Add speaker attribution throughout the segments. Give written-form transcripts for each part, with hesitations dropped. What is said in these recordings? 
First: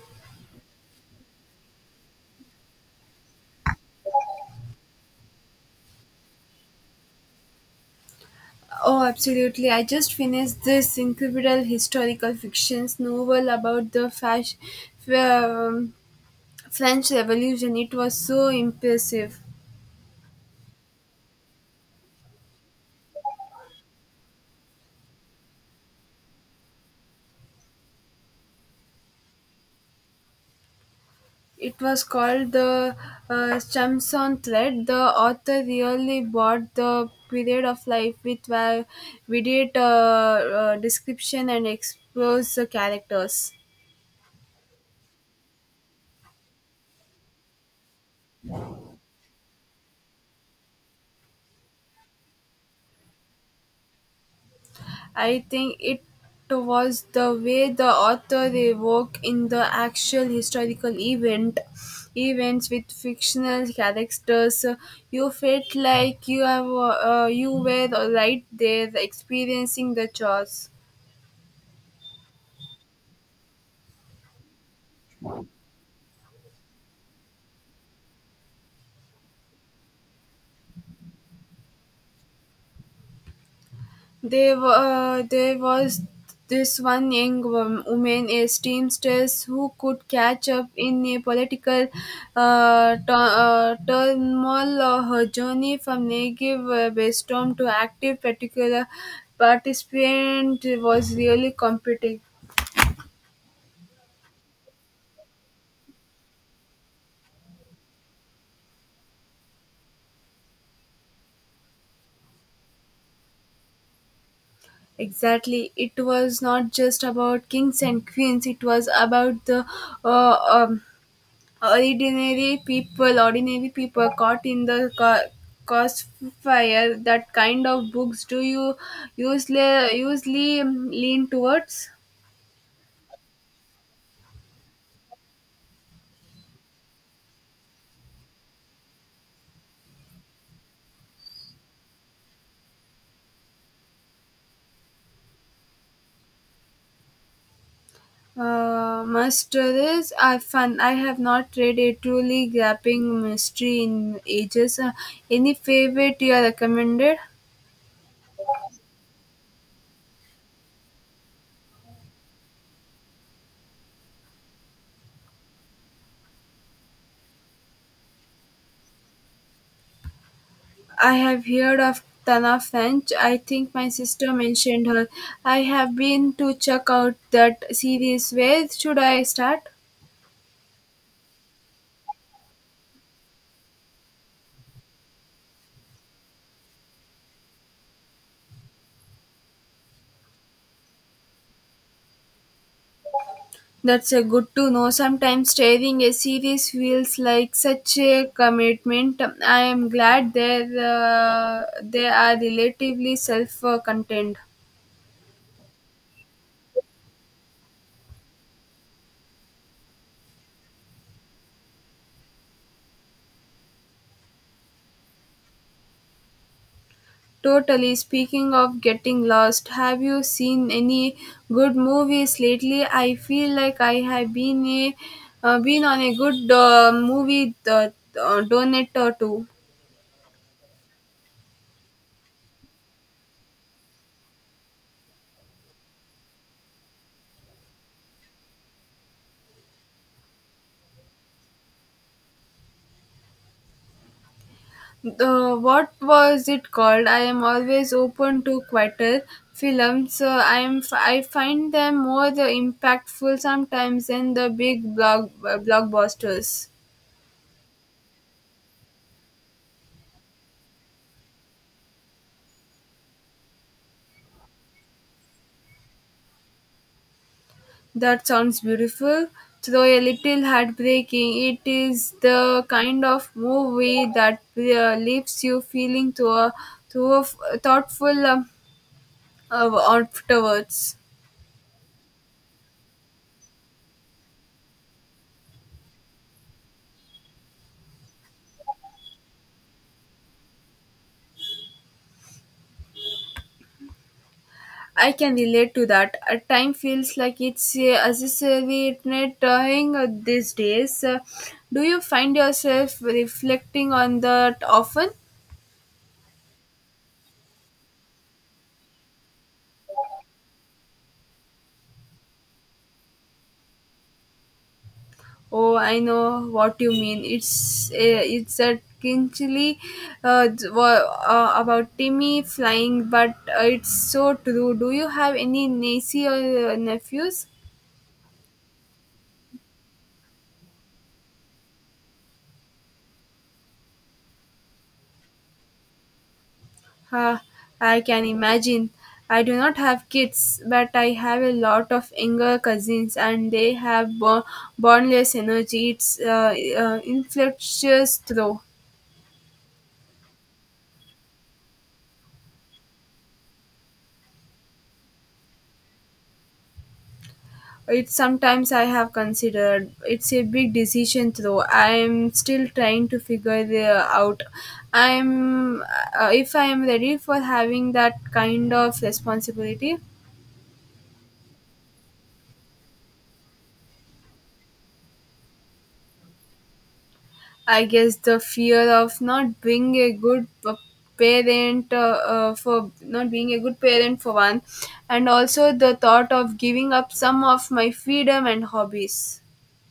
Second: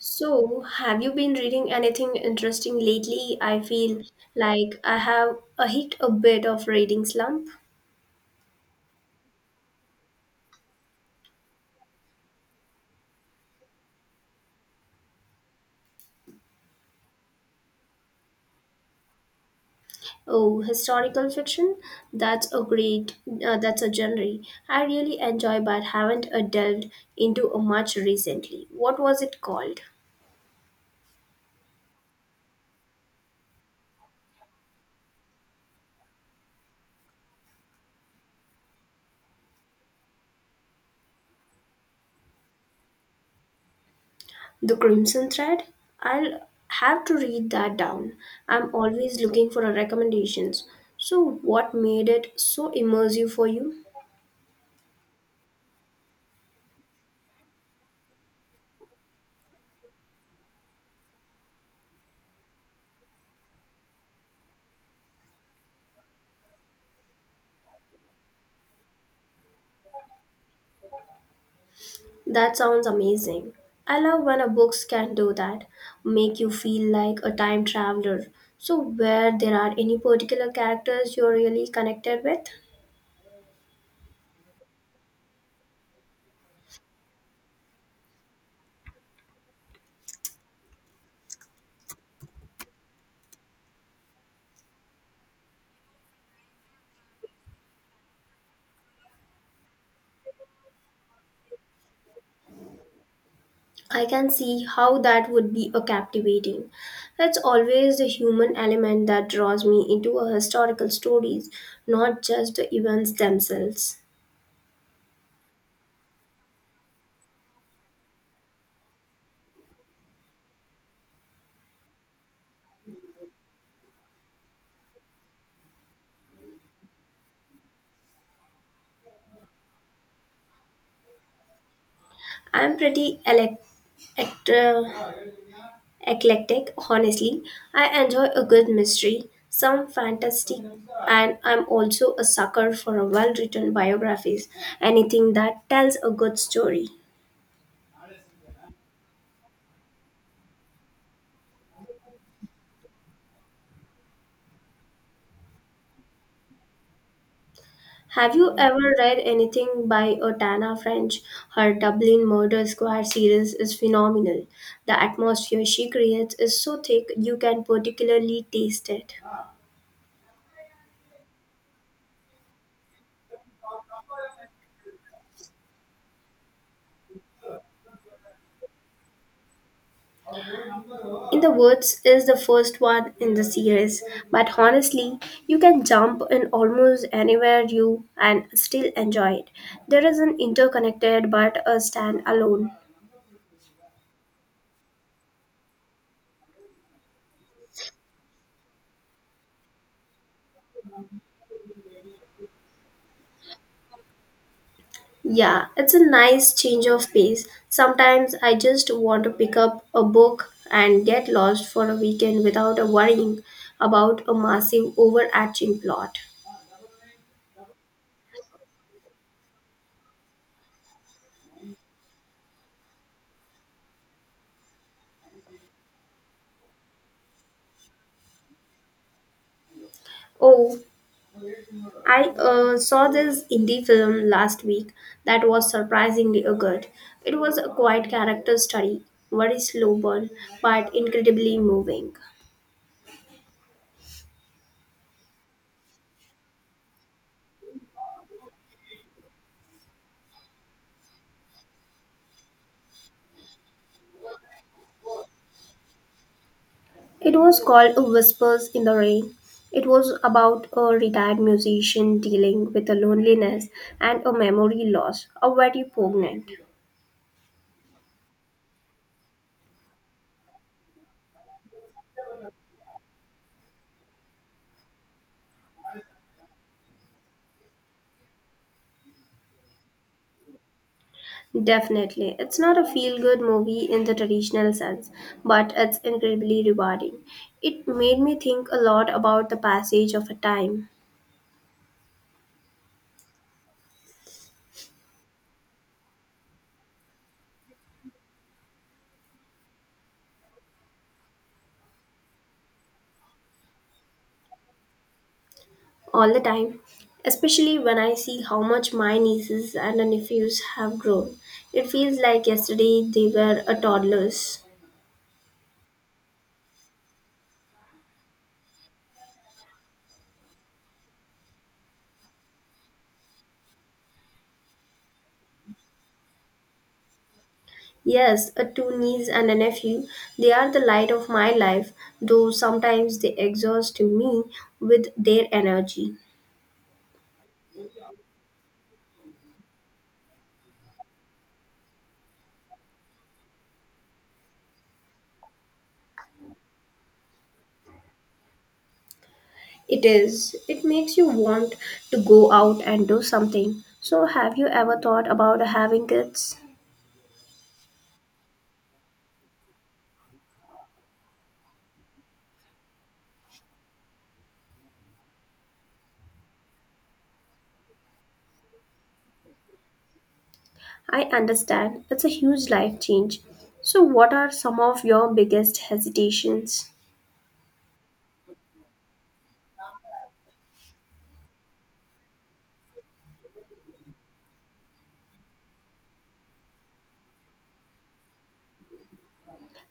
Speaker 1: So, have you been reading anything interesting lately? I feel like I have a hit a bit of reading slump.
Speaker 2: Oh, absolutely. I just finished this incredible historical fiction novel about the um, French Revolution. It was so impressive.
Speaker 1: Oh, historical fiction? That's a great, that's a genre I really enjoy but haven't delved into much recently. What was it called?
Speaker 2: It was called The Chamson Thread. The author really brought the period of life with vivid description and explores the characters.
Speaker 1: The Crimson Thread? I'll have to read that down. I'm always looking for recommendations. So, what made it so immersive for you?
Speaker 2: I think it was the way the author evoked in the actual historical events with fictional characters. You felt like you were right there experiencing the chores.
Speaker 1: That sounds amazing. I love when a books can do that, make you feel like a time traveler. So, where there are any particular characters you're really connected with,
Speaker 2: There was this one young woman, a seamstress, who could catch up in a political turmoil. Her journey from negative brainstorm to active particular participant was really competing.
Speaker 1: I can see how that would be a captivating. That's always the human element that draws me into a historical stories, not just the events themselves.
Speaker 2: Exactly. It was not just about kings and queens, it was about the uh, um, ordinary people caught in the crossfire. That kind of books do you usually lean towards?
Speaker 1: I'm pretty elect- Eclectic, honestly. I enjoy a good mystery, some fantasy, and I'm also a sucker for a well written biographies, anything that tells a good story.
Speaker 2: Masteries are fun. I have not read a truly gripping mystery in ages. Any favorite you are recommended?
Speaker 1: Have you ever read anything by Otana French? Her Dublin Murder Squad series is phenomenal. The atmosphere she creates is so thick you can particularly taste it.
Speaker 2: I have heard of tana french. I think my sister mentioned her. I have been to check out that series. Where should I start?
Speaker 1: In the Woods is the first one in the series, but honestly, you can jump in almost anywhere you and still enjoy it. There is an interconnected but a standalone.
Speaker 2: That's a good to know. Sometimes steering a series feels like such a commitment. I am glad that they are relatively self-contained.
Speaker 1: Yeah, it's a nice change of pace. Sometimes I just want to pick up a book and get lost for a weekend without worrying about a massive overarching plot.
Speaker 2: Totally. Speaking of getting lost, have you seen any good movies lately? I feel like I have been a been on a good movie donut or two.
Speaker 1: Oh, I saw this indie film last week that was surprisingly good. It was a quiet character study, very slow burn, but incredibly moving.
Speaker 2: The what was it called? I am always open to quieter films. I am I find them more the impactful sometimes than the big blockbusters.
Speaker 1: It was called Whispers in the Rain. It was about a retired musician dealing with a loneliness and a memory loss, a very poignant.
Speaker 2: That sounds beautiful. Though a little heartbreaking, it is the kind of movie that leaves you feeling to a f- thoughtful afterwards.
Speaker 1: Definitely, it's not a feel good movie in the traditional sense, but it's incredibly rewarding. It made me think a lot about the passage of a time.
Speaker 2: I can relate to that. Time feels like it's accelerating these days. Do you find yourself reflecting on that often?
Speaker 1: All the time, especially when I see how much my nieces and nephews have grown. It feels like yesterday they were a toddlers.
Speaker 2: Oh, I know what you mean. It's a kinchly about Timmy flying, but it's so true. Do you have any niece or nephews?
Speaker 1: Yes, a two niece and a nephew, they are the light of my life, though sometimes they exhaust me with their energy.
Speaker 2: Ah, I can imagine. I do not have kids, but I have a lot of younger cousins, and they have boundless energy. It's infectious, though.
Speaker 1: It is, it makes you want to go out and do something. So, have you ever thought about having kids?
Speaker 2: It's sometimes I have considered. It's a big decision, though. I'm still trying to figure it out. I'm If I am ready for having that kind of responsibility.
Speaker 1: I understand it's a huge life change. So, what are some of your biggest hesitations?
Speaker 2: I guess the fear of not being a good p- parent for not being a good parent for one, and also the thought of giving up some of my freedom and hobbies.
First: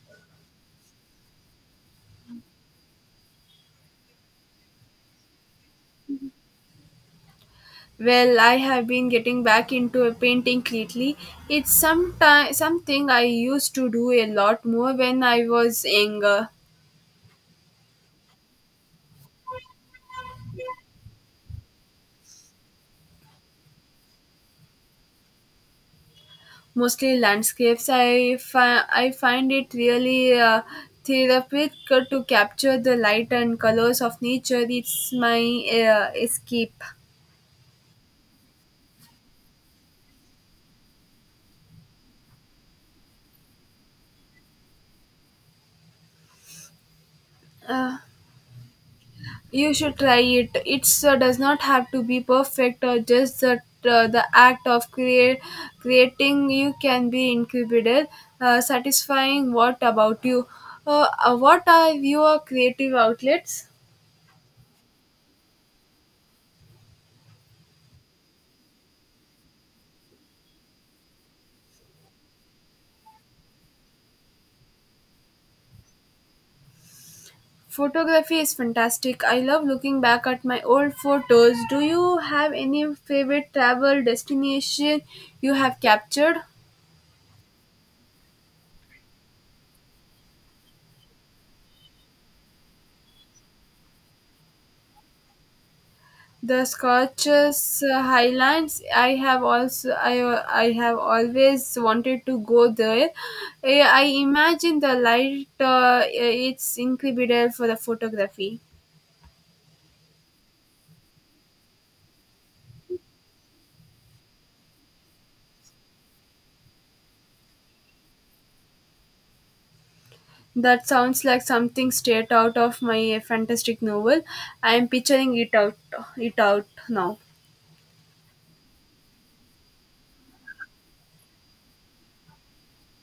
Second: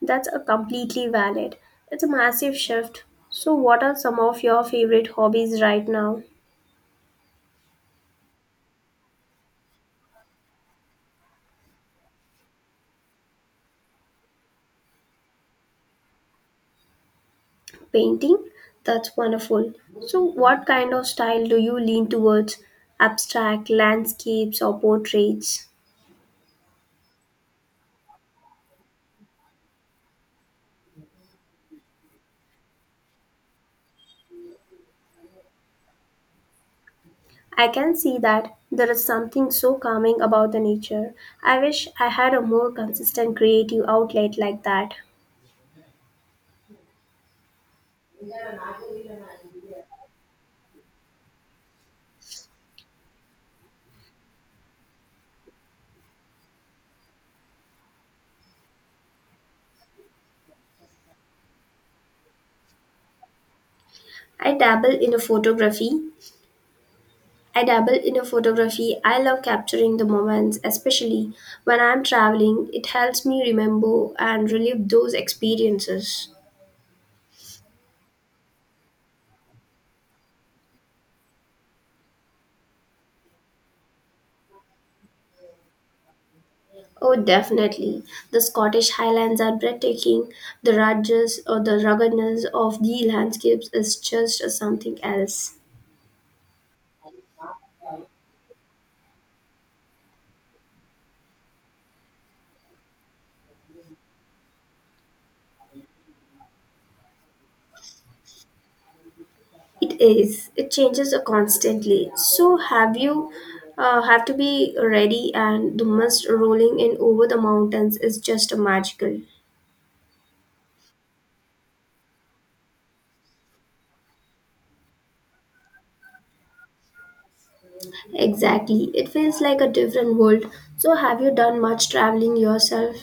Speaker 1: That's a completely valid. It's a massive shift. So, what are some of your favorite hobbies right now?
Speaker 2: Well, I have been getting back into a painting lately. It's sometime something I used to do a lot more when I was younger.
Speaker 1: Painting? That's wonderful. So, what kind of style do you lean towards? Abstract, landscapes, or portraits?
Speaker 2: Mostly landscapes. I find it really therapeutic to capture the light and colors of nature. It's my escape.
Speaker 1: I can see that there is something so calming about the nature. I wish I had a more consistent creative outlet like that.
Speaker 2: You should try it. It does not have to be perfect, or just the act of creating. You can be incredible, satisfying. What about you? What are your creative outlets?
Speaker 1: I dabble in a photography. I dabble in a photography. I love capturing the moments, especially when I'm traveling. It helps me remember and relive those experiences.
Speaker 2: Photography is fantastic. I love looking back at my old photos. Do you have any favorite travel destination you have captured?
Speaker 1: Oh, definitely. The Scottish Highlands are breathtaking. The ruggedness or the ruggedness of the landscapes is just something else.
Speaker 2: The Scottish Highlands. I have always wanted to go there. I imagine the light. It's incredible for the photography.
Speaker 1: It is. It changes constantly. So have you have to be ready, and the mist rolling in over the mountains is just magical.
Speaker 2: That sounds like something straight out of my fantastic novel. I am picturing it out now.
Speaker 1: Exactly. It feels like a different world. So, have you done much traveling yourself?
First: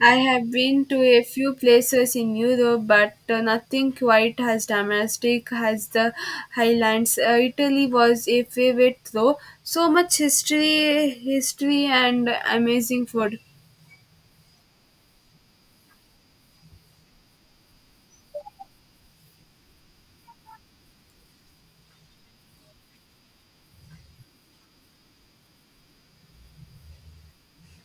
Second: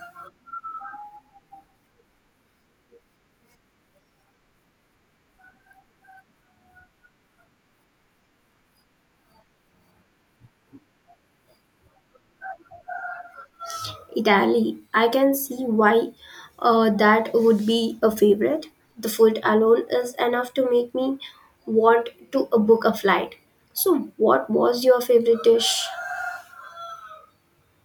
Speaker 2: I have been to a few places in Europe, but nothing quite as domestic as the Highlands. Italy was a favorite, though. So much history, and amazing food.
Speaker 1: Italy. I can see why that would be a favorite. The food alone is enough to make me want to book a flight. So, what was your favorite dish?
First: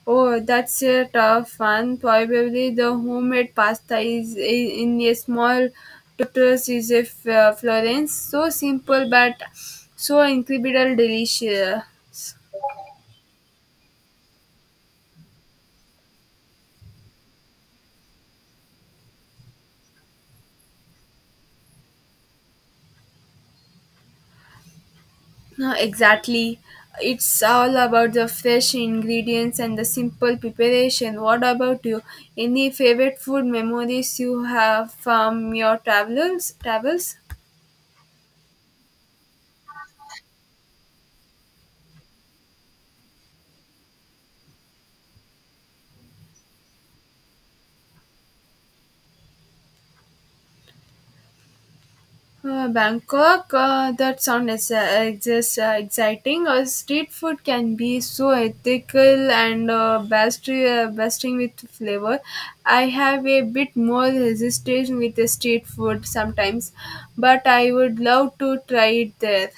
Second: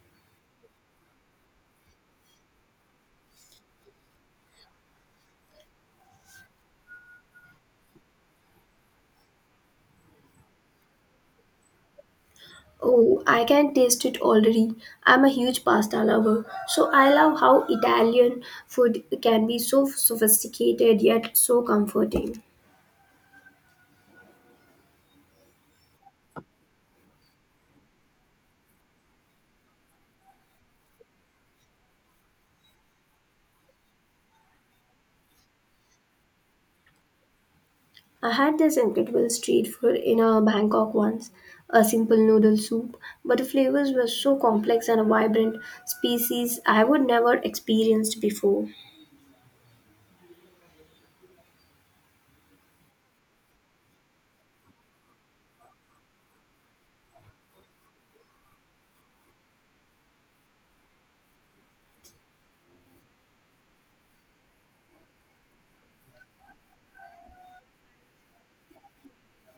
Speaker 2: Oh, that's a tough one. Probably the homemade pasta in a small tutors is a Florence. So simple, but so incredible delicious.
Speaker 1: Oh, I can taste it already. I'm a huge pasta lover. So, I love how Italian food can be so sophisticated yet so comforting.
Speaker 2: No, exactly. It's all about the fresh ingredients and the simple preparation. What about you? Any favorite food memories you have from your travels?
Speaker 1: I had this incredible street food in Bangkok once, a simple noodle soup, but the flavors were so complex and vibrant, species I would never experienced before.
Speaker 2: Bangkok. That sounds just exciting. Street food can be so ethical and bustling with flavor. I have a bit more resistance with the street food sometimes, but I would love to try it there.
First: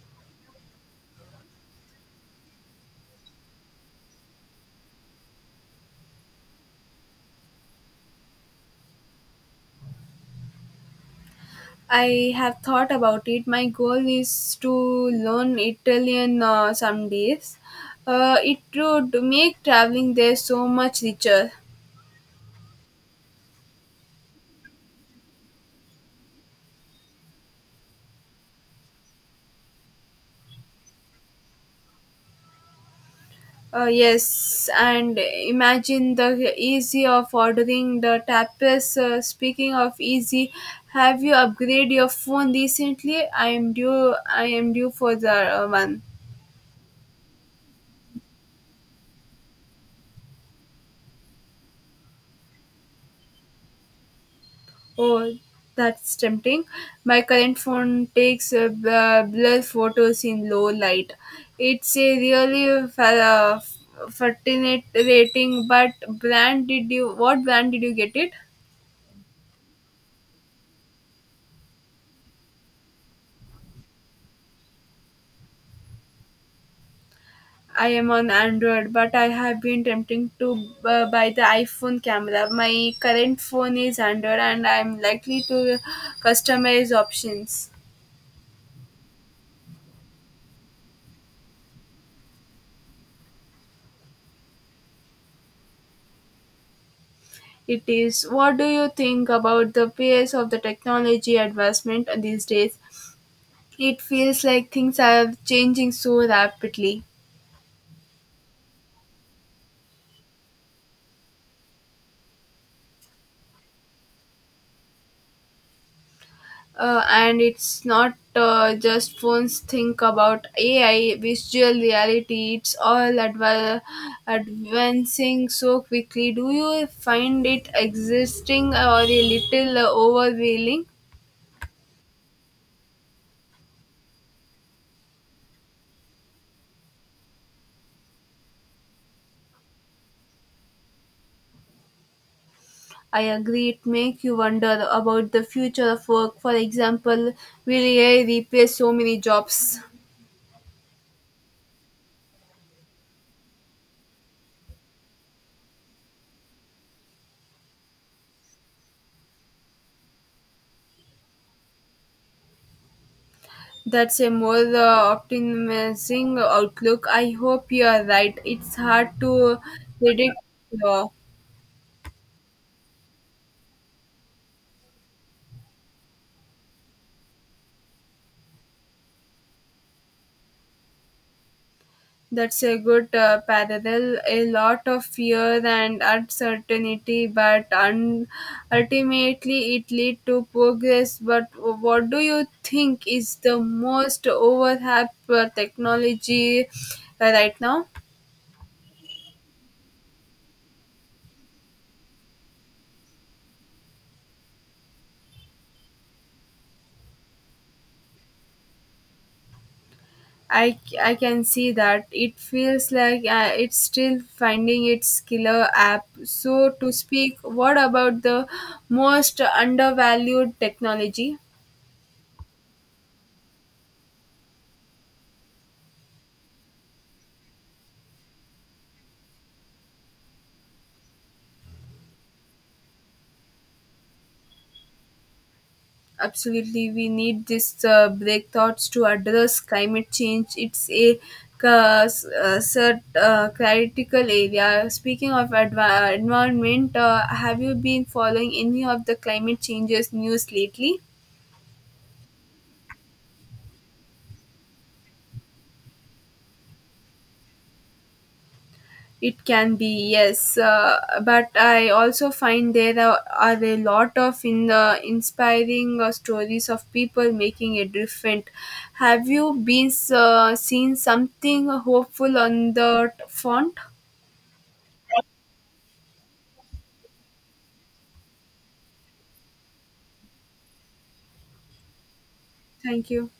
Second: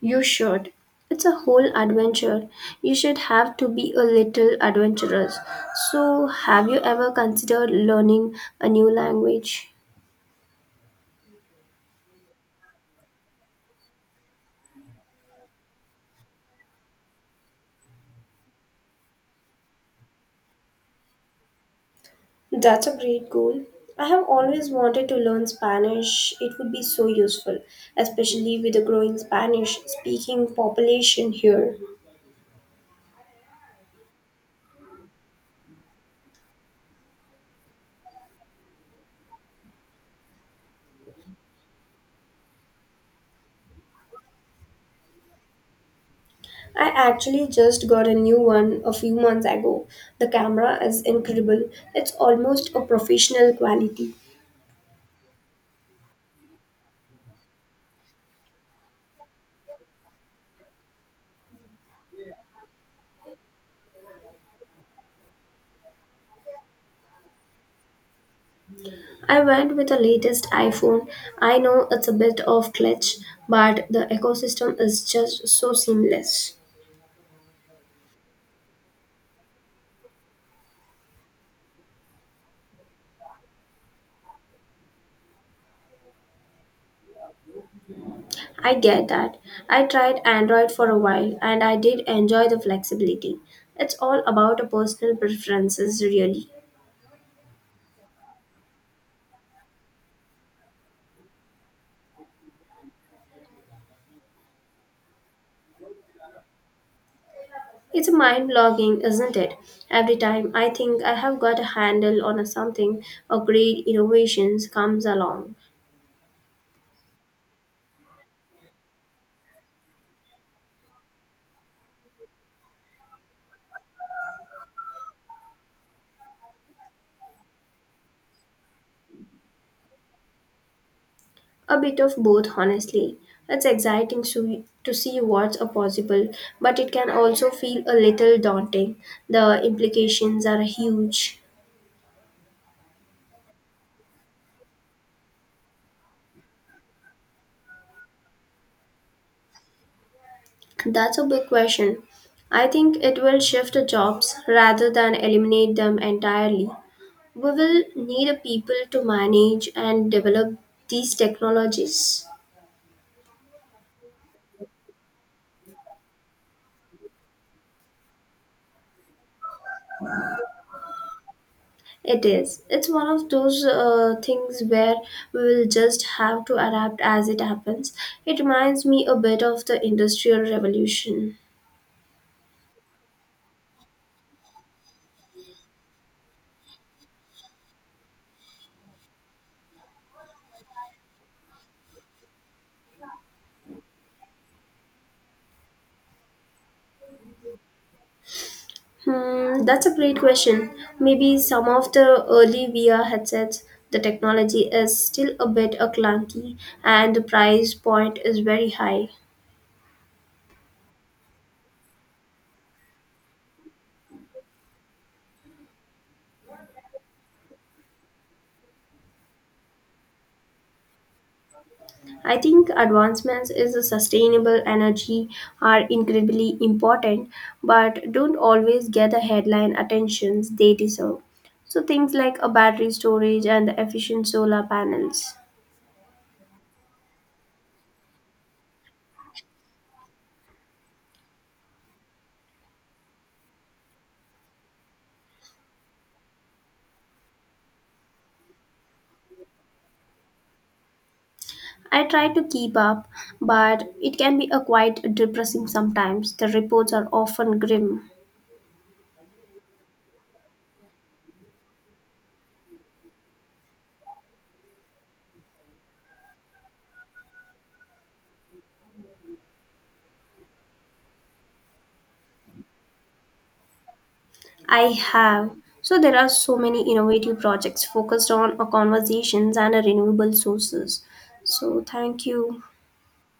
Speaker 1: You should. It's a whole adventure. You should have to be a little adventurous. So, have you ever considered learning a new language?
Speaker 2: I have thought about it. My goal is to learn Italian some days. It would make traveling there so much richer.
Speaker 1: That's a great goal. I have always wanted to learn Spanish. It would be so useful, especially with the growing Spanish speaking population here.
Speaker 2: Yes, and imagine the easy of ordering the tapas. Speaking of easy, have you upgraded your phone recently? I am due for the one.
Speaker 1: I actually just got a new one a few months ago. The camera is incredible, it's almost a professional quality.
Speaker 2: Oh, that's tempting. My current phone takes blur photos in low light. It's a really fascinating, but brand did you? What brand did you get it?
Speaker 1: I went with the latest iPhone. I know it's a bit of glitch, but the ecosystem is just so seamless.
Speaker 2: I am on Android, but I have been tempting to buy the iPhone camera. My current phone is Android, and I'm likely to customize options.
Speaker 1: I get that. I tried Android for a while and I did enjoy the flexibility. It's all about a personal preferences really.
Speaker 2: It is. What do you think about the pace of the technology advancement these days? It feels like things are changing so rapidly.
Speaker 1: It's mind blogging, isn't it? Every time I think I have got a handle on something, a great innovation comes along.
Speaker 2: And it's not just phones. Think about AI, visual reality, it's all advancing so quickly. Do you find it existing or a little overwhelming?
Speaker 1: A bit of both, honestly. It's exciting to see what's a possible, but it can also feel a little daunting. The implications are huge.
Speaker 2: I agree, it makes you wonder about the future of work. For example, will AI replace so many jobs?
Speaker 1: That's a big question. I think it will shift the jobs rather than eliminate them entirely. We will need a people to manage and develop these technologies.
Speaker 2: That's a more optimistic outlook. I hope you're right. It's hard to predict. Uh,
Speaker 1: It is. It's one of those things where we will just have to adapt as it happens. It reminds me a bit of the Industrial Revolution.
Speaker 2: that's a good parallel. A lot of fear and uncertainty, but ultimately it lead to progress. But what do you think is the most overhyped technology right now?
Speaker 1: Hmm, that's a great question. Maybe some of the early VR headsets, the technology is still a bit clunky and the price point is very high.
Speaker 2: I can see that. It feels like it's still finding its killer app, so to speak. What about the most undervalued technology?
Speaker 1: I think advancements in the sustainable energy are incredibly important, but don't always get the headline attentions they deserve. So things like a battery storage and the efficient solar panels.
Speaker 2: Absolutely, we need this breakthroughs to address climate change. It's a critical area. Speaking of environment, have you been following any of the climate changes news lately?
Speaker 1: I try to keep up, but it can be a quite depressing sometimes. The reports are often grim.
Speaker 2: It can be, yes, but I also find there are a lot of in the inspiring stories of people making a different. Have you been seen something hopeful on the font?
Speaker 1: I have. So there are so many innovative projects focused on a conversations and a renewable sources. So thank you.
Speaker 2: Thank you.